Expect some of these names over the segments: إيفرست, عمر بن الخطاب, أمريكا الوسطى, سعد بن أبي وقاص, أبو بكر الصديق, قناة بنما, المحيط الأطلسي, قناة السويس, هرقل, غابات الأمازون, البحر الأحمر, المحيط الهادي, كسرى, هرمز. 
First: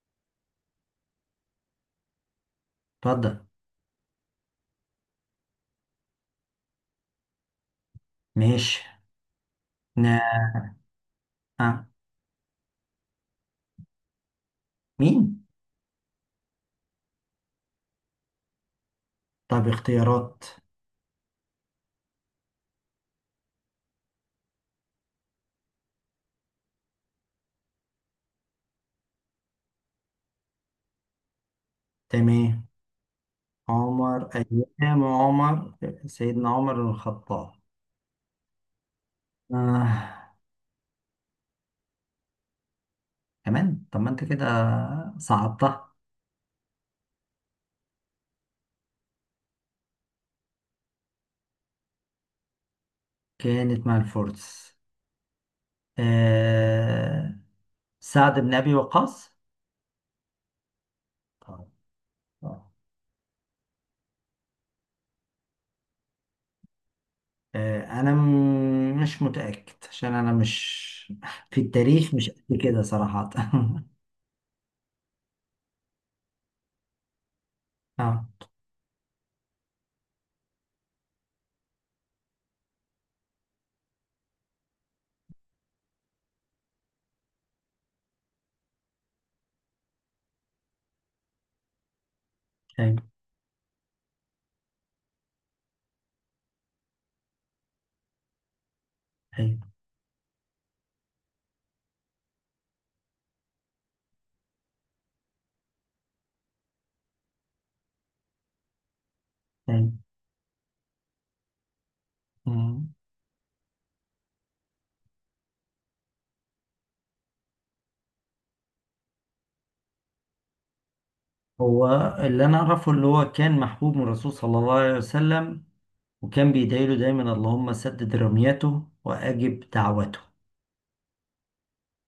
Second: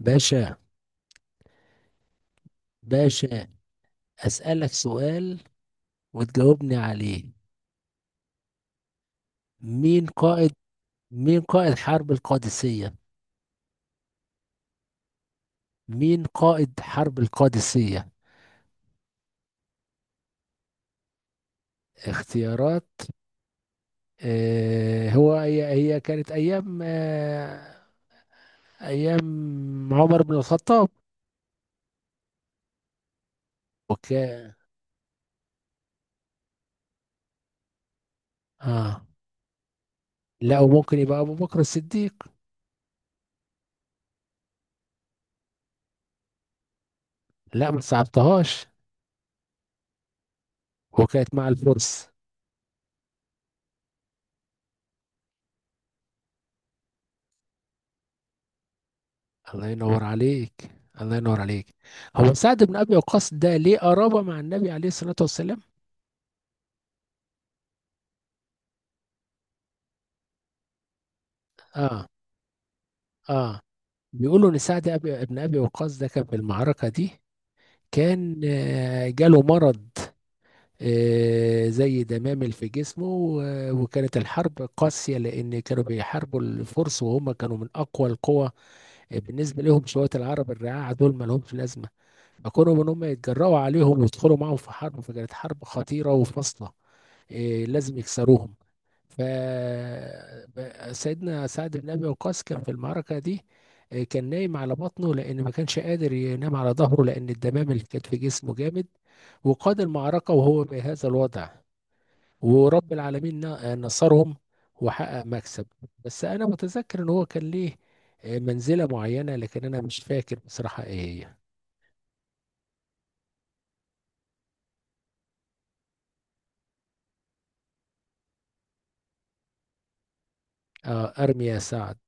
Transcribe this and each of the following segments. باشا، اتفضل. باشا. أسألك سؤال وتجاوبني عليه. ماشي. مين قائد مين قائد نعم. حرب القادسية؟ مين؟ مين قائد حرب القادسية؟ طب اختيارات. اختيارات. آه هو هي هي كانت أيام أيام عمر بن الخطاب. تمام. عمر وكان أيام عمر. سيدنا عمر بن الخطاب. آه آه. لا، وممكن يبقى أبو بكر الصديق. كمان طب ما انت كده صعبتها. لا ما صعبتهاش. وكانت مع الفرس. كانت مع الفرس. آه. سعد بن أبي وقاص. الله ينور عليك، الله ينور عليك. آه. هو سعد بن ابي وقاص ده ليه قرابه مع النبي عليه الصلاه والسلام؟ آه. أنا مش متأكد عشان أنا مش في اه التاريخ مش قد كده صراحة اه. بيقولوا ان سعد ابن ابي وقاص ده كان في المعركه دي، اه. كان جاله مرض زي دمامل في جسمه، وكانت الحرب قاسيه لان كانوا بيحاربوا الفرس، وهم كانوا من اقوى القوى بالنسبه لهم. شويه العرب الرعاع دول ما لهمش لازمه، فكانوا ان ايوه، هم يتجرأوا عليهم ويدخلوا معاهم في حرب، فكانت حرب خطيره وفاصله. إيه، لازم يكسروهم. ف ايوه، سيدنا سعد بن ابي وقاص كان في المعركه دي، إيه، كان نايم على بطنه لان ما كانش قادر ينام على ظهره، لان الدمام اللي كانت في جسمه جامد. وقاد المعركه وهو بهذا الوضع، ايوه. ورب العالمين نصرهم وحقق مكسب. بس انا متذكر ان هو كان ليه، إيه، منزله معينه، لكن انا مش فاكر بصراحه ايه هي. هو اللي انا اعرفه اللي هو كان محبوب من الرسول صلى الله عليه وسلم، وكان بيدعي له دايما اللهم سدد رميته واجب دعوته. ارمي يا سعد،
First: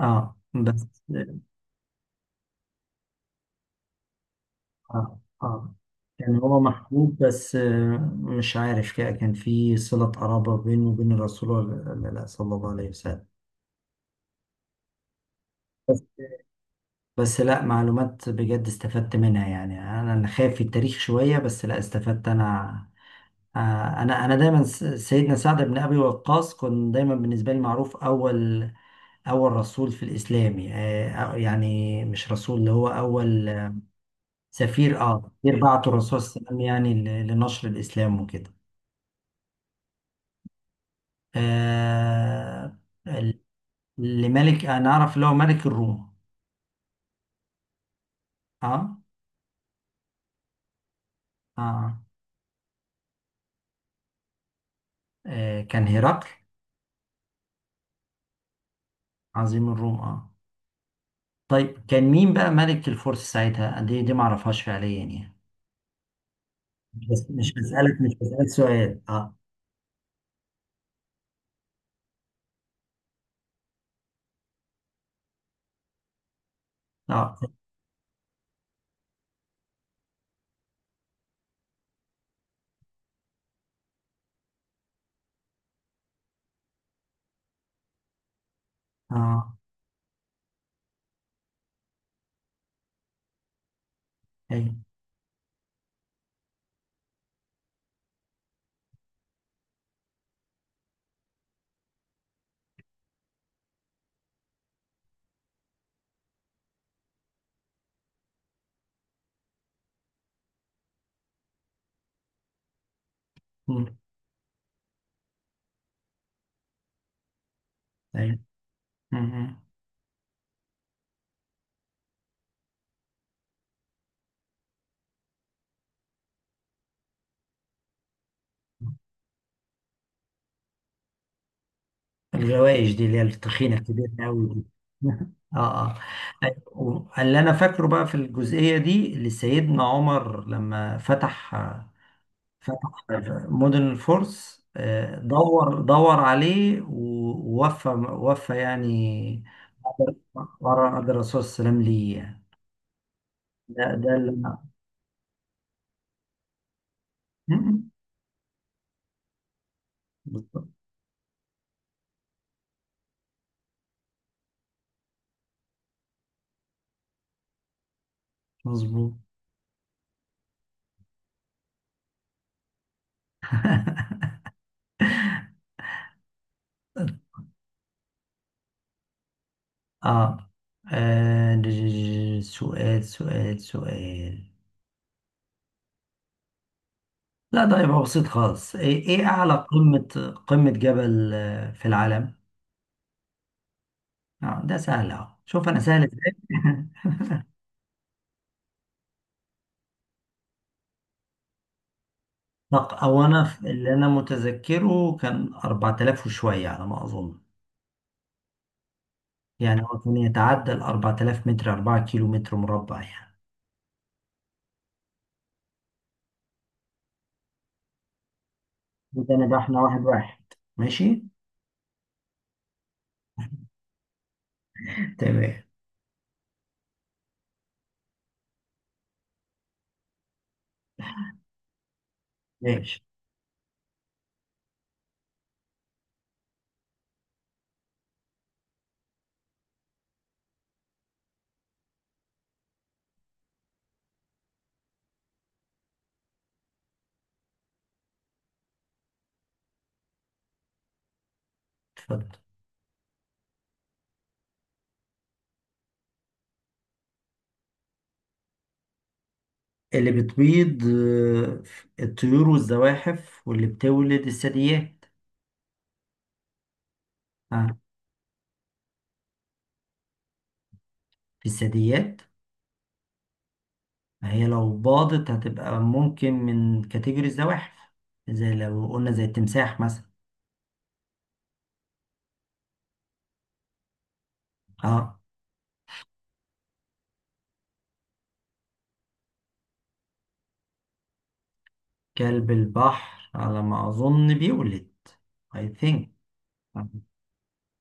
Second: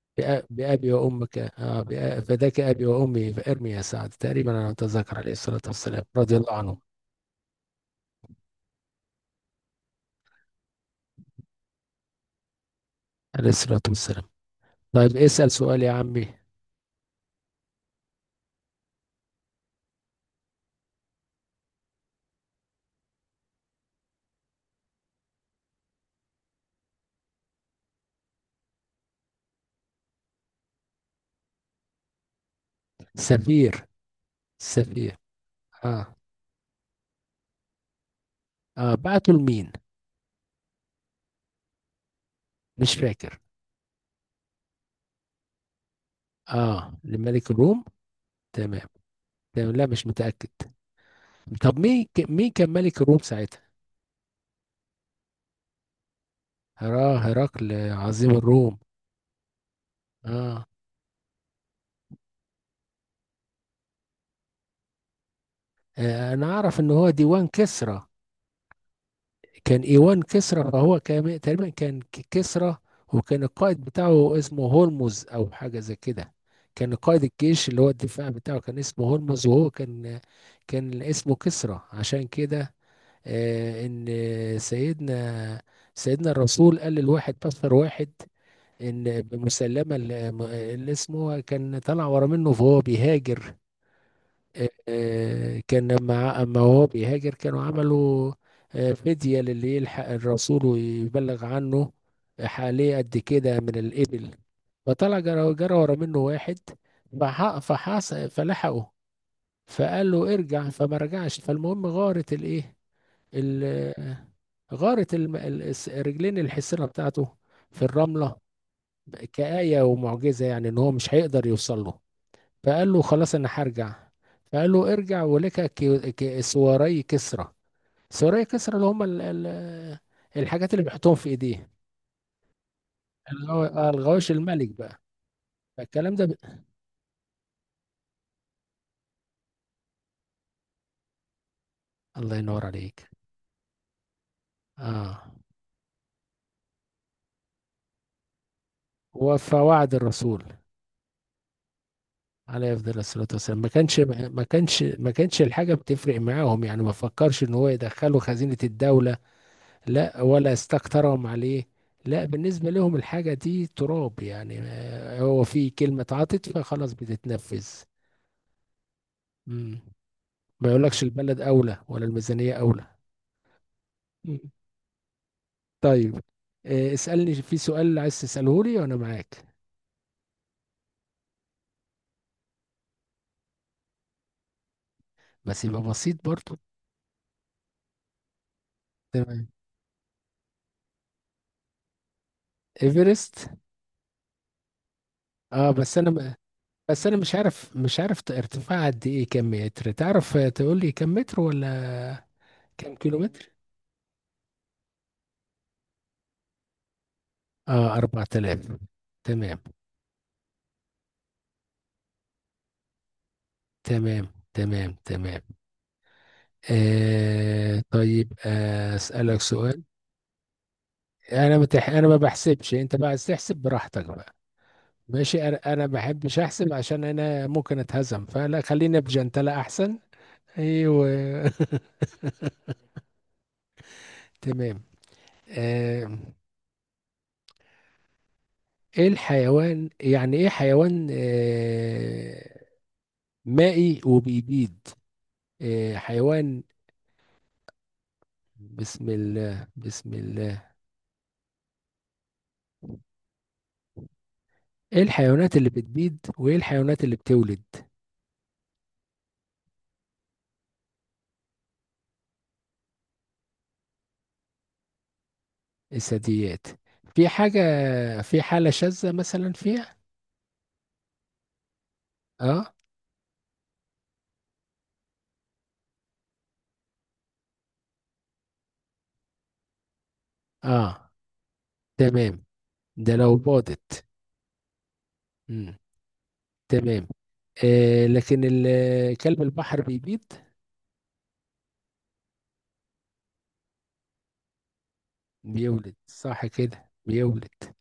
اه. بأبي بس. وأمك، فداك أبي وأمي، فارمي يا سعد. تقريبا أنا أتذكر اه. عليه الصلاة اه. والسلام رضي كان الله هو عنه. محبوب بس، مش عارف كده كان في صلة قرابة بينه وبين الرسول، ولا لا صلى الله عليه وسلم. عليه الصلاة والسلام. طيب اسأل سؤال يا بس عمي. بس لا، معلومات بجد استفدت منها يعني، انا اللي خايف في التاريخ شوية بس لا استفدت انا. آه، انا دايما سيدنا سعد بن ابي وقاص كان دايما بالنسبه لي معروف اول رسول في الاسلام، يعني مش رسول اللي هو اول سفير. سفير. سفير. اه، سفير بعته آه. الرسول صلى الله عليه وسلم يعني لنشر الاسلام وكده. آه، بعته لمين؟ آه، مش فاكر. ال- لملك انا اعرف اللي هو ملك الروم. آه، لملك الروم. تمام، اه. تمام. لا مش متأكد. طب اه. مين مين كان ملك الروم ساعتها؟ كان هرقل هرقل، عظيم الروم. عظيم الروم. اه. آه. طيب، كان مين بقى ملك الفرس ساعتها؟ دي ما اعرفهاش فعليا يعني. آه، أنا أعرف إن هو بس ديوان مش بسألك كسرى. مش بسألك سؤال. اه. كان ايوان كسرى، فهو كان تقريبا كان كسرى. وكان القائد بتاعه اسمه هرمز او حاجه زي كده. كان قائد اه. الجيش اللي هو الدفاع بتاعه كان اسمه هرمز، وهو كان كان اسمه كسرى. عشان كده ان سيدنا سيدنا الرسول قال للواحد، بشر واحد، ان اه. بمسلمه اللي اللي اسمه كان طلع ورا منه فهو بيهاجر. ايوه. كان لما اما هو بيهاجر كانوا عملوا فدية للي يلحق الرسول ويبلغ عنه، حواليه قد كده من الإبل. فطلع جرى ورا منه واحد، فحص، فلحقه، فقال له ارجع، فما رجعش. فالمهم غارت الايه، مم. ال- غارت رجلين الحصينة بتاعته في الرملة، ايوه. مم. كآية ومعجزة، يعني ان هو مش هيقدر يوصل له. فقال له خلاص انا هرجع. فقال له ارجع ولك سواري كسرى. سواري كسرى اللي هم الحاجات اللي بيحطوهم في ايديه. الغوايش دي اللي هي التخينه الكبيره الغواش قوي دي. الملك بقى. اه. اه. فالكلام ده ب... أيوة، اللي انا فاكره بقى في الجزئيه دي اللي سيدنا عمر لما فتح الله ينور فتح عليك. مدن الفرس، اه، دور عليه ووفى يعني وفواعد الرسول ورا قدر الرسول صلى الله عليه وسلم ليه يعني. عليه افضل الصلاه والسلام. ما ده كانش ده اللي ما انا. كانش ما كانش الحاجه بتفرق معاهم، يعني ما فكرش ان هو مم. يدخله خزينه الدوله، لا ولا بالظبط. استكترهم عليه. لا، بالنسبة لهم الحاجة دي تراب، يعني هو في كلمة اتعطت فخلاص بتتنفذ. مظبوط. مم. ما يقولكش البلد أولى ولا الميزانية أولى. مم. طيب اسألني في سؤال عايز تسأله لي وأنا معاك. اه. سؤال. بس يبقى بسيط برضو. لا، ده يبقى بسيط خالص، إيه تمام. اعلى قمة جبل في العالم؟ إيفرست. اه، ده سهل اهو، شوف اه انا بس سهل ازاي. بس أنا مش عارف ارتفاع قد إيه؟ كم متر تعرف؟ تقول لي كم متر ولا كم كيلو او انا متر؟ اللي انا متذكره كان 4000 وشوية على ما اظن. اه 4000. تمام، يعني هو كان يتعدى ال 4000 متر، 4 كيلو متر مربع يعني. تمام، تمام، تمام، آه طيب، آه ده اسالك انا بقى، احنا سؤال. واحد واحد. ماشي. انا متح... انا ما بحسبش، انت بقى عايز تحسب براحتك بقى. ماشي، انا تمام. انا ما بحبش احسب عشان انا ممكن اتهزم، فلا خلينا بجنتلة احسن. ايوه. ماشي. تمام. آه، ايه الحيوان، يعني ايه حيوان مائي وبيبيض؟ آه حيوان. بسم الله، بسم الله. اتفضل. ايه الحيوانات اللي بتبيض وايه الحيوانات اللي بتولد؟ اللي بتبيض الطيور والزواحف، واللي بتولد الثدييات. الثدييات. في حاجة، ها؟ في حالة شاذة مثلا فيها؟ في الثدييات. اه. ما هي لو باضت هتبقى ممكن من كاتيجوري الزواحف، زي لو قلنا زي التمساح مثلا. اه، تمام، ده لو باضت. اه، مم. تمام. آه لكن كلب البحر بيبيض. كلب البحر على ما أظن بيولد. I بيولد؟ think. صح اه. كده، بيولد.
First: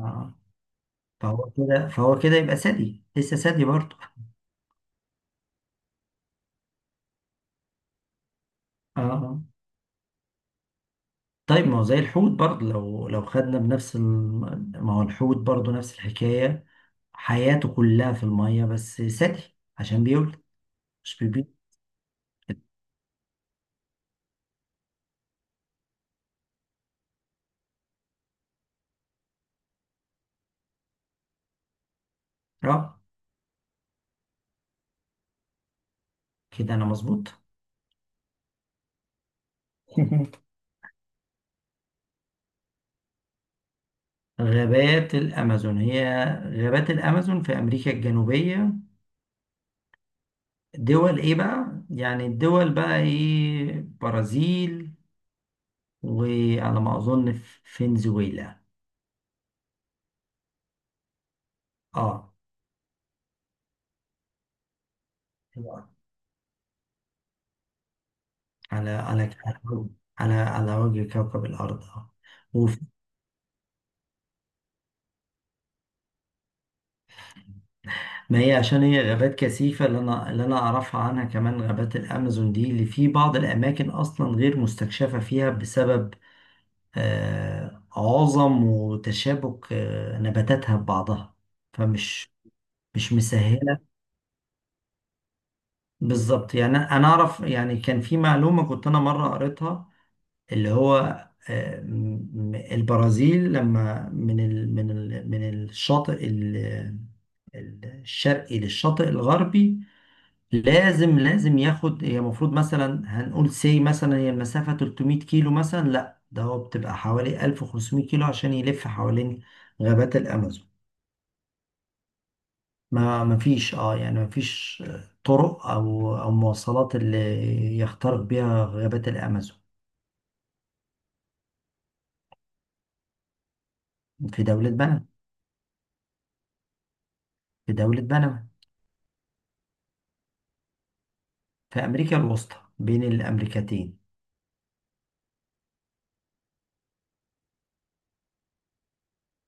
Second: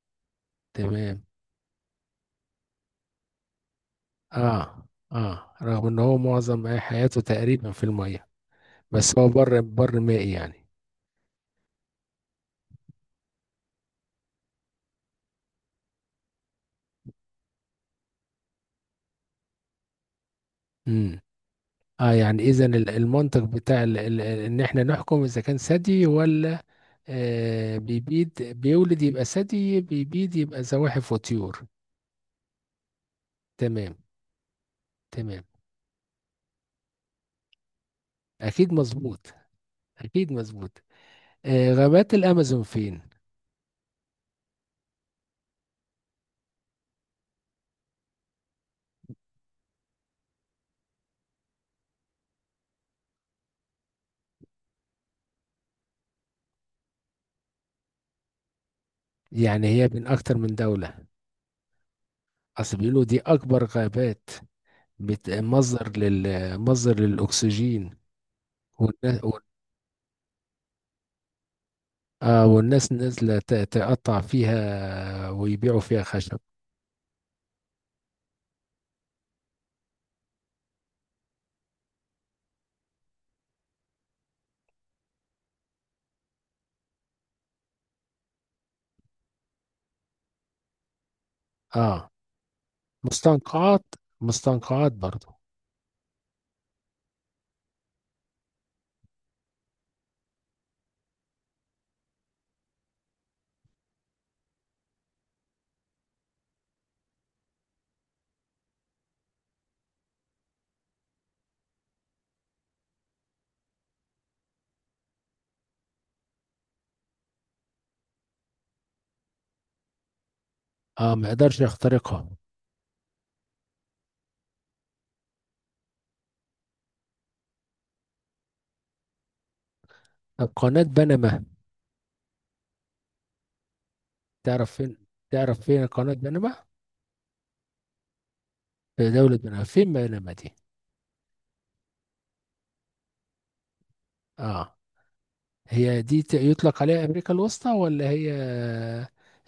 آه. تمام. فهو كده يبقى ثدي، لسه ثدي برضه. اه اه، رغم ان هو معظم حياته تقريبا في المية، بس هو اه، بر بر مائي يعني. طيب ما هو زي الحوت برضه، لو خدنا بنفس ما هو الحوت برضه نفس الحكاية، حياته كلها في المية بس ثدي عشان بيولد، مش امم. بيبيض. اه، يعني اذا المنطق بتاع ان احنا نحكم اذا كان ثدي ولا بيبيد. بيولد يبقى ثدي، بيبيد يبقى زواحف وطيور. اه، تمام، تمام. كده انا مظبوط. اكيد مظبوط، اكيد مظبوط. آه، غابات الامازون فين؟ غابات الأمازون، هي غابات الأمازون في أمريكا الجنوبية. دول إيه بقى؟ يعني الدول بقى إيه؟ برازيل، وعلى ما أظن فنزويلا. يعني هي بين اكتر من دولة. آه. اصل بيقولوا دي اكبر غابات، على مصدر مصدر للاكسجين على والناس. على على وجه كوكب الأرض. آه. آه، والناس نازلة تقطع فيها ويبيعوا فيها خشب. ما هي عشان هي غابات كثيفة، اللي أنا أعرفها عنها كمان غابات الأمازون دي، اللي في بعض الأماكن أصلا غير مستكشفة فيها بسبب عظم وتشابك نباتاتها ببعضها، اه، فمش مش مستنقعات. مسهلة. مستنقعات برضو. بالظبط يعني، أنا أعرف يعني كان في معلومة كنت أنا مرة قريتها، اللي هو البرازيل لما من الشاطئ الشرقي للشاطئ الغربي، لازم ياخد، هي المفروض مثلا هنقول سي مثلا، هي المسافة 300 كيلو مثلا، لا ده هو بتبقى حوالي 1500 كيلو عشان يلف حوالين غابات الأمازون. اه، ما يقدرش يخترقها. ما فيش اه يعني ما فيش طرق أو مواصلات اللي يخترق بيها غابات الأمازون. طب قناة بنما، في تعرف دولة فين؟ بنما. تعرف فين قناة بنما؟ في دولة بنما. في دولة بنما، فين بنما دي؟ في أمريكا الوسطى بين الأمريكتين. اه. هي دي يطلق عليها أمريكا الوسطى، ولا هي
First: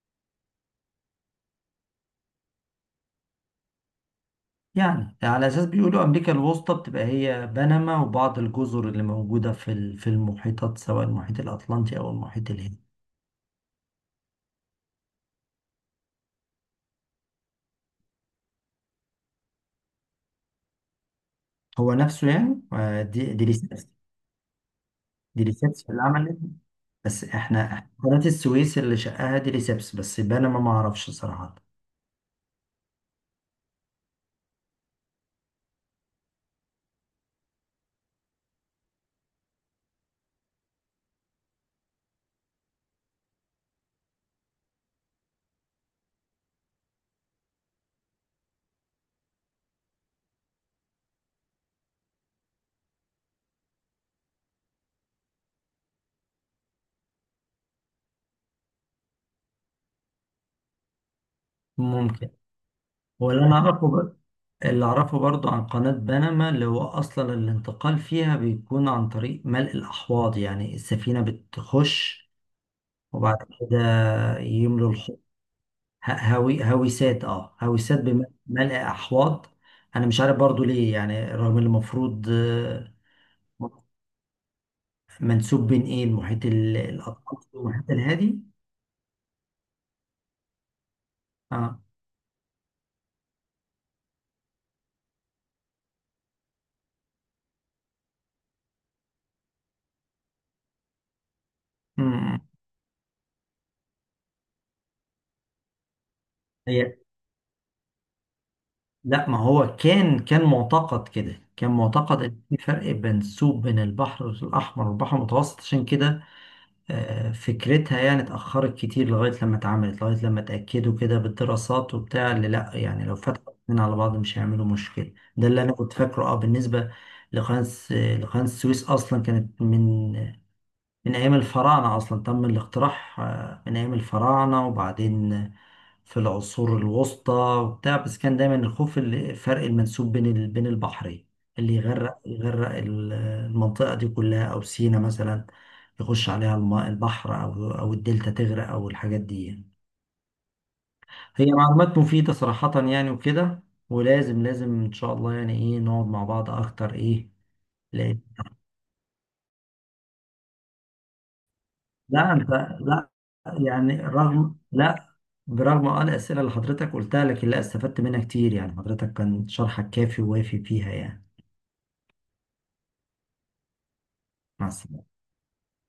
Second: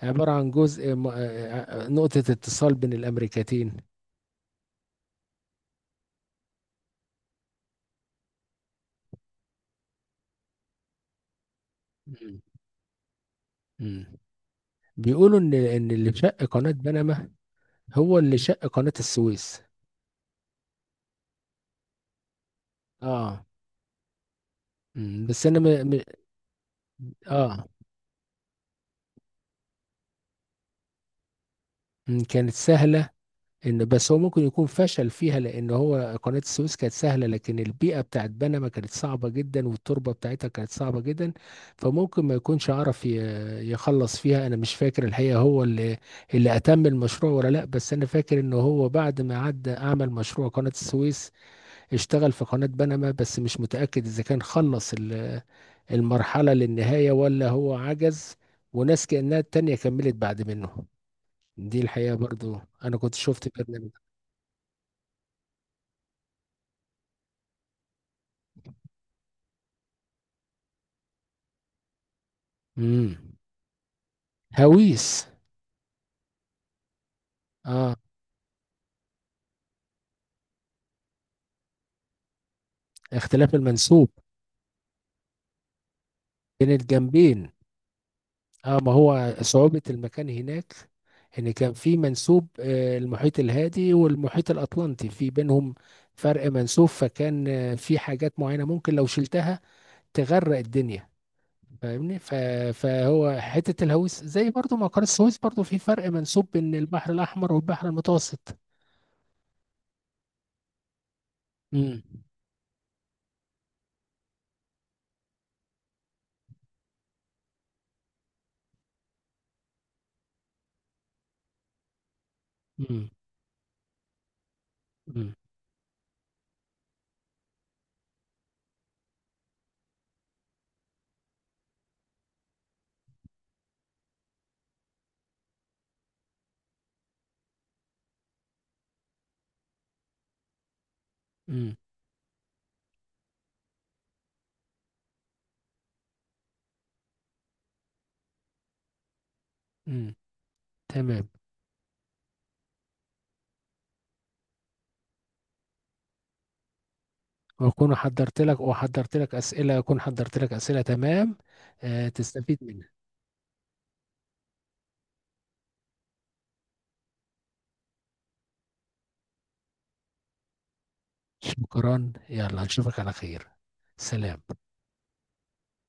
عبارة عن جزء م... نقطة اتصال بين الأمريكتين؟ يعني على اساس بيقولوا امريكا الوسطى بتبقى هي بنما وبعض الجزر اللي موجوده في المحيطات، سواء المحيط الاطلنطي او مم. المحيط الهندي. مم. بيقولوا إن إن اللي شق قناة بنما هو اللي شق قناة السويس. هو نفسه يعني، دي دي اه. ريسبس مم. دي بس أنا ريسبس م... م... اللي عملت، بس احنا اه. إحنا قناه السويس اللي شقها دي ريسبس، بس بنما ما اعرفش صراحه. مم. كانت سهلة. ان بس هو ممكن يكون فشل فيها، لان هو قناة السويس كانت سهلة، لكن البيئة بتاعت بنما كانت صعبة جدا، والتربة بتاعتها كانت صعبة جدا، فممكن ما يكونش عرف يخلص فيها. انا مش فاكر الحقيقة هو اللي اللي اتم المشروع ولا لا. بس انا فاكر ان هو بعد ما عدى اعمل مشروع قناة السويس، اشتغل في قناة بنما. بس مش متأكد اذا كان خلص المرحلة للنهاية ولا هو عجز وناس كأنها التانية كملت بعد منه. دي الحقيقة ممكن. برضو أنا كنت هو شفت برنامج. اللي اعرفه برضو عن قناه بنما، اللي هو اصلا الانتقال فيها بيكون عن طريق ملء الاحواض، يعني السفينه بتخش امم. وبعد كده يملوا هويس. اه، هويسات، بملء احواض. انا مش عارف برضو ليه يعني، رغم اللي المفروض اختلاف المنسوب منسوب بين ايه المحيط بين الاطلسي الجنبين. والمحيط الهادي. اه، ما هو صعوبة المكان هناك. ان كان اه. في منسوب المحيط الهادي والمحيط الاطلنطي، في بينهم فرق منسوب، فكان في حاجات معينة ممكن لو شلتها تغرق الدنيا. فاهمني؟ امم فهو حتة الهويس، زي برضو ما قناة السويس، برضو في فرق منسوب بين هي. البحر الاحمر والبحر المتوسط. لا، ما هو كان معتقد كده، كان امم. معتقد ان في فرق منسوب بين البحر الاحمر والبحر المتوسط عشان كده، فكرتها يعني اتأخرت كتير لغاية لما اتعملت، لغاية لما اتأكدوا كده بالدراسات وبتاع، اللي لأ يعني امم. لو فتحوا الاتنين على بعض مش هيعملوا مشكلة، ده اللي أنا كنت فاكره. اه. بالنسبة لقناة السويس، أصلا كانت من أيام الفراعنة، أصلا تم الاقتراح من أيام الفراعنة وبعدين في العصور الوسطى وبتاع، بس كان دايما الخوف، الفرق المنسوب بين بين البحرين، اللي امم. يغرق المنطقة دي كلها أو سينا مثلا، يخش عليها الماء البحر أو الدلتا تغرق أو الحاجات دي يعني. امم. تمام. هي معلومات مفيدة صراحة يعني وكده، ولازم إن شاء الله يعني إيه نقعد مع بعض أكتر إيه. واكون لأن، حضرت لك وحضرت لك اسئله اكون حضرت لك اسئله، تمام، آه، لا أنت، تستفيد منها. لا يعني رغم، لا برغم اه الأسئلة اللي حضرتك قلتها لكن لا، استفدت منها كتير يعني، حضرتك كان شرحك كافي ووافي فيها يعني. شكرا، يلا نشوفك على خير. سلام. مع السلامة.